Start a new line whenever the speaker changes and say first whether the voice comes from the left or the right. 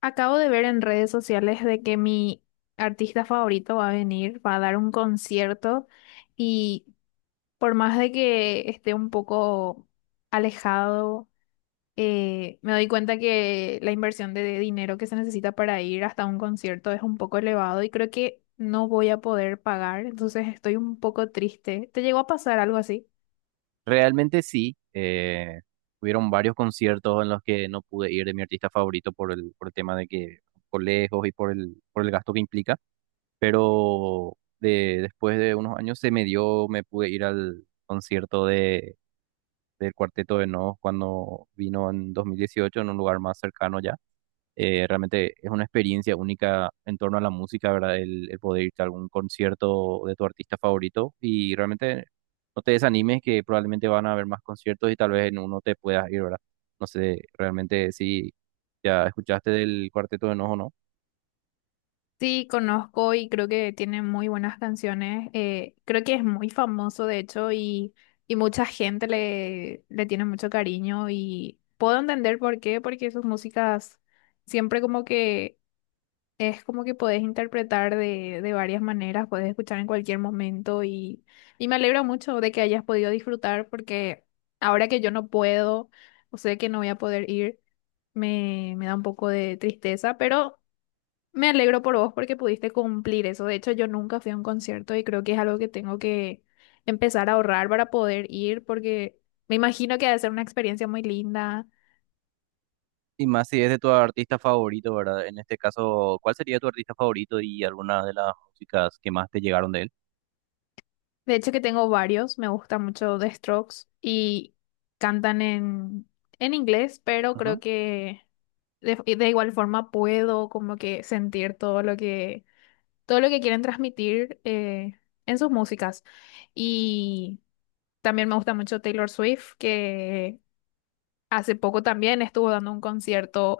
left: Acabo de ver en redes sociales de que mi artista favorito va a venir, va a dar un concierto y por más de que esté un poco alejado, me doy cuenta que la inversión de dinero que se necesita para ir hasta un concierto es un poco elevado y creo que no voy a poder pagar, entonces estoy un poco triste. ¿Te llegó a pasar algo así?
right: Realmente sí. Hubieron varios conciertos en los que no pude ir de mi artista favorito por el tema de que por lejos y por el gasto que implica. Pero después de unos años se me dio, me pude ir al concierto del Cuarteto de Nos cuando vino en 2018 en un lugar más cercano ya. Realmente es una experiencia única en torno a la música, ¿verdad? El poder irte a algún concierto de tu artista favorito y realmente no te desanimes, que probablemente van a haber más conciertos y tal vez en uno te puedas ir, ¿verdad? No sé realmente si ya escuchaste del Cuarteto de Nos o no.
left: Sí, conozco y creo que tiene muy buenas canciones. Creo que es muy famoso, de hecho, y mucha gente le tiene mucho cariño y puedo entender por qué, porque sus músicas siempre como que es como que podés interpretar de varias maneras, podés escuchar en cualquier momento y me alegro mucho de que hayas podido disfrutar porque ahora que yo no puedo o sé que no voy a poder ir, me da un poco de tristeza, pero... Me alegro por vos porque pudiste cumplir eso. De hecho, yo nunca fui a un concierto y creo que es algo que tengo que empezar a ahorrar para poder ir porque me imagino que ha de ser una experiencia muy linda.
right: Y más si es de tu artista favorito, ¿verdad? En este caso, ¿cuál sería tu artista favorito y alguna de las músicas que más te llegaron de él?
left: De hecho, que tengo varios. Me gusta mucho The Strokes y cantan en inglés, pero
right: Ujú.
left: creo que de igual forma puedo como que sentir todo lo que quieren transmitir en sus músicas. Y también me gusta mucho Taylor Swift, que hace poco también estuvo dando un concierto,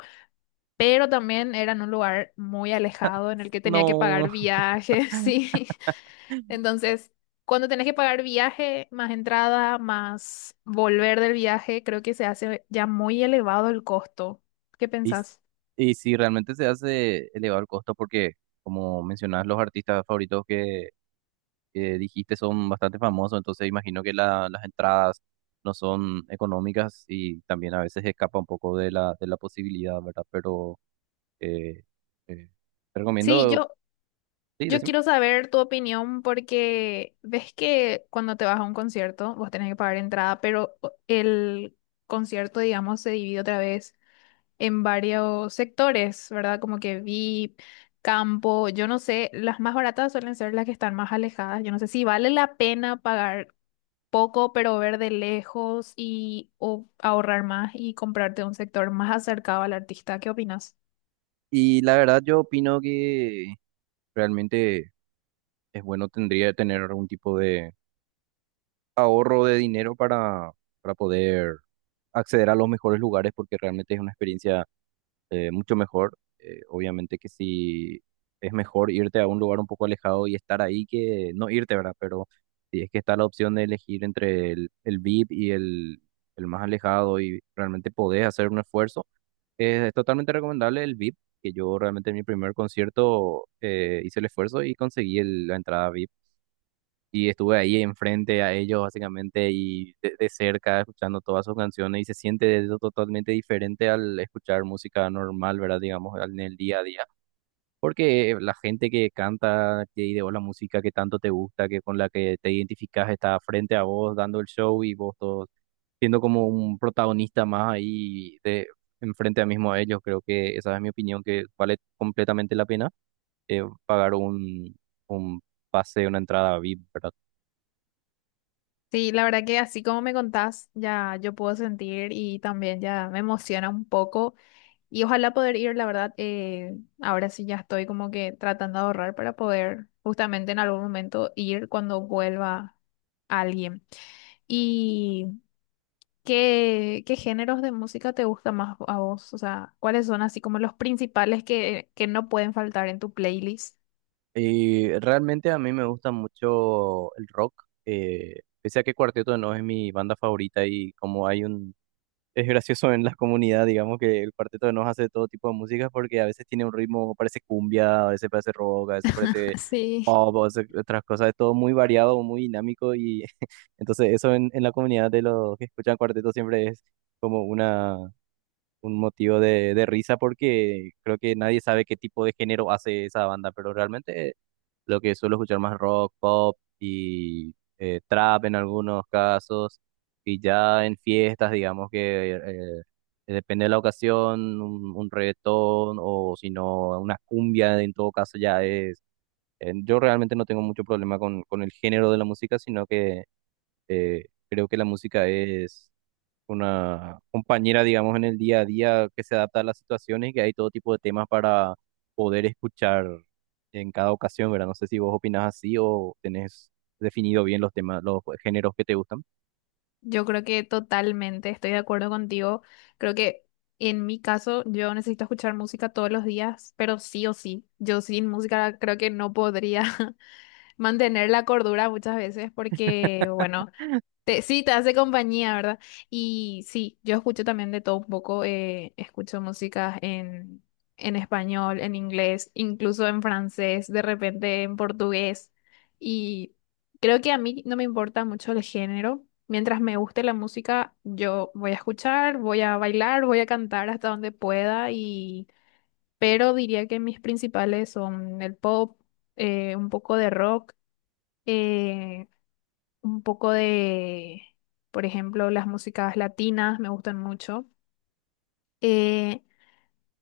left: pero también era en un lugar muy alejado en el que tenía que
right: No.
left: pagar viajes, sí. Entonces, cuando tenés que pagar viaje, más entrada, más volver del viaje, creo que se hace ya muy elevado el costo. ¿Qué
right: Y, s-
left: pensás?
right: y si realmente se hace elevado el costo, porque como mencionabas, los artistas favoritos que dijiste son bastante famosos, entonces imagino que la- las entradas no son económicas y también a veces escapa un poco de la posibilidad, ¿verdad? Pero eh, eh, te
left: Sí,
right: recomiendo,
left: yo,
right: sí,
left: yo
right: decime.
left: quiero saber tu opinión porque ves que cuando te vas a un concierto, vos tenés que pagar entrada, pero el concierto, digamos, se divide otra vez en varios sectores, ¿verdad? Como que VIP, campo, yo no sé, las más baratas suelen ser las que están más alejadas. Yo no sé si vale la pena pagar poco, pero ver de lejos y o ahorrar más y comprarte un sector más acercado al artista. ¿Qué opinas?
right: Y la verdad yo opino que realmente es bueno, tendría que tener algún tipo de ahorro de dinero para poder acceder a los mejores lugares, porque realmente es una experiencia mucho mejor. Obviamente que sí, es mejor irte a un lugar un poco alejado y estar ahí que no irte, ¿verdad? Pero si es que está la opción de elegir entre el VIP y el más alejado, y realmente podés hacer un esfuerzo, es totalmente recomendable el VIP. Que yo realmente en mi primer concierto hice el esfuerzo y conseguí el- la entrada VIP, y estuve ahí enfrente a ellos básicamente y de cerca escuchando todas sus canciones, y se siente eso totalmente diferente al escuchar música normal, ¿verdad? Digamos, al- en el día a día. Porque la gente que canta, que ideó la música que tanto te gusta, que con la que te identificas, está frente a vos dando el show, y vos todos siendo como un protagonista más ahí de enfrente a mismo a ellos. Creo que esa es mi opinión, que vale completamente la pena pagar un pase, una entrada VIP, ¿verdad?
left: Sí, la verdad que así como me contás, ya yo puedo sentir y también ya me emociona un poco. Y ojalá poder ir, la verdad, ahora sí ya estoy como que tratando de ahorrar para poder justamente en algún momento ir cuando vuelva alguien. ¿Y qué géneros de música te gusta más a vos? O sea, ¿cuáles son así como los principales que no pueden faltar en tu playlist?
right: Y realmente a mí me gusta mucho el rock, pese a que Cuarteto no es mi banda favorita y como hay un... Es gracioso en la comunidad, digamos, que el Cuarteto de Nos hace todo tipo de música, porque a veces tiene un ritmo, parece cumbia, a veces parece rock, a veces parece
left: Sí,
right: pop, a veces otras cosas, es todo muy variado, muy dinámico y entonces eso en la comunidad de los que escuchan Cuarteto siempre es como una, un motivo de risa, porque creo que nadie sabe qué tipo de género hace esa banda, pero realmente lo que suelo escuchar más rock, pop y trap en algunos casos. Y ya en fiestas, digamos que eh, depende de la ocasión, un reggaetón o si no, una cumbia en todo caso ya es... Yo realmente no tengo mucho problema con el género de la música, sino que eh, creo que la música es una compañera, digamos, en el día a día, que se adapta a las situaciones y que hay todo tipo de temas para poder escuchar en cada ocasión, ¿verdad? No sé si vos opinás así o tenés definido bien los temas, los géneros que te gustan.
left: yo creo que totalmente estoy de acuerdo contigo. Creo que en mi caso yo necesito escuchar música todos los días, pero sí o sí, yo sin música creo que no podría. Mantener la cordura muchas veces porque, bueno, sí, te hace compañía, ¿verdad? Y sí, yo escucho también de todo un poco, escucho músicas en español, en inglés, incluso en francés, de repente en portugués. Y creo que a mí no me importa mucho el género. Mientras me guste la música, yo voy a escuchar, voy a bailar, voy a cantar hasta donde pueda y... Pero diría que mis principales son el pop, un poco de rock, eh, un poco por ejemplo, las músicas latinas me gustan mucho. eh,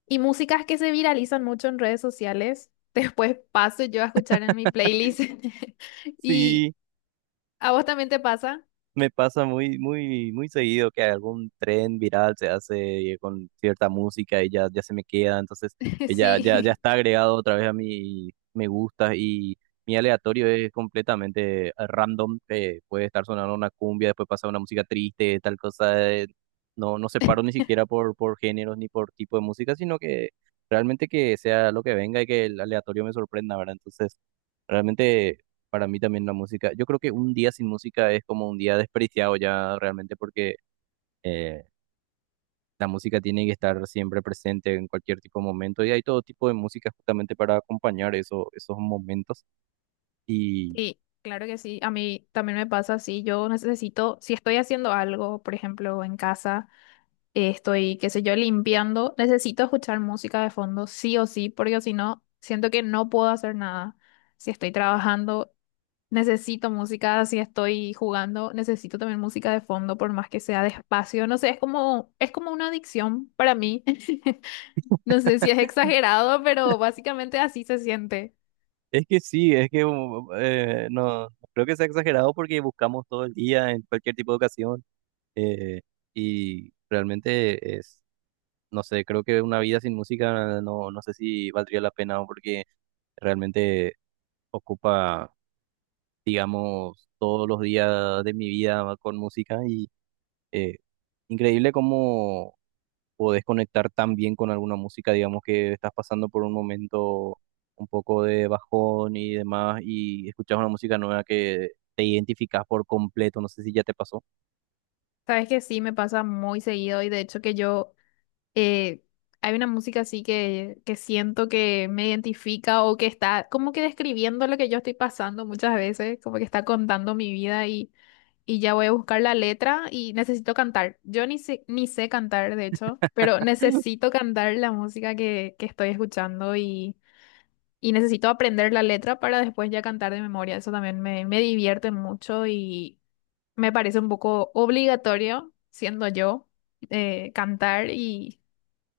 left: y músicas que se viralizan mucho en redes sociales. Después paso yo a escuchar en mi playlist. ¿Y
right: Sí.
left: a vos también te pasa?
right: Me pasa muy, muy, muy seguido que algún tren viral se hace con cierta música y ya, ya se me queda, entonces ya
left: Sí,
right: está agregado otra vez a mi me gusta, y mi aleatorio es completamente random. Puede estar sonando una cumbia, después pasa una música triste, tal cosa. No, no separo ni siquiera por géneros ni por tipo de música, sino que realmente que sea lo que venga y que el aleatorio me sorprenda, ¿verdad? Entonces... realmente para mí también la música, yo creo que un día sin música es como un día desperdiciado ya realmente, porque eh, la música tiene que estar siempre presente en cualquier tipo de momento, y hay todo tipo de música justamente para acompañar eso- esos momentos. Y
left: sí, claro que sí. A mí también me pasa así. Yo necesito, si estoy haciendo algo, por ejemplo, en casa. Estoy, qué sé yo, limpiando, necesito escuchar música de fondo, sí o sí, porque si no, siento que no puedo hacer nada. Si estoy trabajando, necesito música, si estoy jugando, necesito también música de fondo, por más que sea despacio. No sé, es como una adicción para mí. No sé si es exagerado, pero básicamente así se siente.
right: es que sí, es que no creo que sea exagerado, porque buscamos todo el día en cualquier tipo de ocasión. eh, y realmente es, no sé, creo que una vida sin música no, no sé si valdría la pena, porque realmente ocupa, digamos, todos los días de mi vida con música. Y eh, increíble cómo podés conectar tan bien con alguna música, digamos, que estás pasando por un momento un poco de bajón y demás, y escuchas una música nueva que te identificas por completo. No sé si ya te pasó.
left: Sabes que sí, me pasa muy seguido y de hecho que yo eh, hay una música así que siento que me identifica o que está como que describiendo lo que yo estoy pasando muchas veces, como que está contando mi vida y ya voy a buscar la letra y necesito cantar. Yo ni sé cantar, de hecho, pero necesito cantar la música que estoy escuchando y necesito aprender la letra para después ya cantar de memoria. Eso también me divierte mucho y me parece un poco obligatorio, siendo yo, cantar y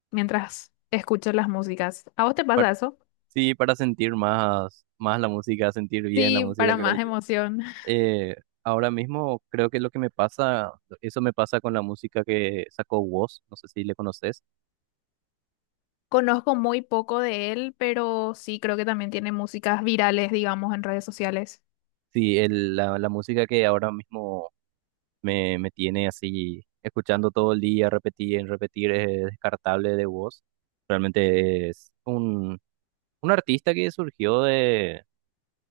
left: mientras escucho las músicas. ¿A vos te
right: Par-
left: pasa eso?
right: sí, para sentir más, más la música, sentir bien la
left: Sí,
right: música,
left: para
right: creo
left: más
right: yo.
left: emoción.
right: Eh, Ahora mismo creo que lo que me pasa, eso me pasa con la música que sacó Woz, no sé si le conoces.
left: Conozco muy poco de él, pero sí creo que también tiene músicas virales, digamos, en redes sociales.
right: Sí, el- la música que ahora mismo me, me tiene así escuchando todo el día, repetir, en repetir, es descartable de voz. Realmente es un artista que surgió de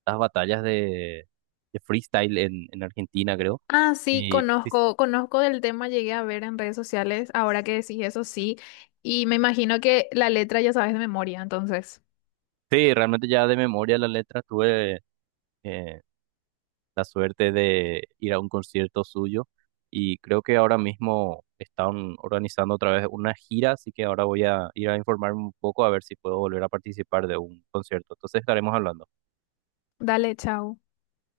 right: las batallas de freestyle en Argentina, creo.
left: Ah, sí,
right: Y
left: conozco, conozco del tema, llegué a ver en redes sociales, ahora que decís eso sí, y me imagino que la letra ya sabes de memoria, entonces.
right: sí, realmente ya de memoria la letra estuve eh, la suerte de ir a un concierto suyo. Y creo que ahora mismo están organizando otra vez una gira, así que ahora voy a ir a informarme un poco a ver si puedo volver a participar de un concierto. Entonces estaremos hablando.
left: Dale, chao.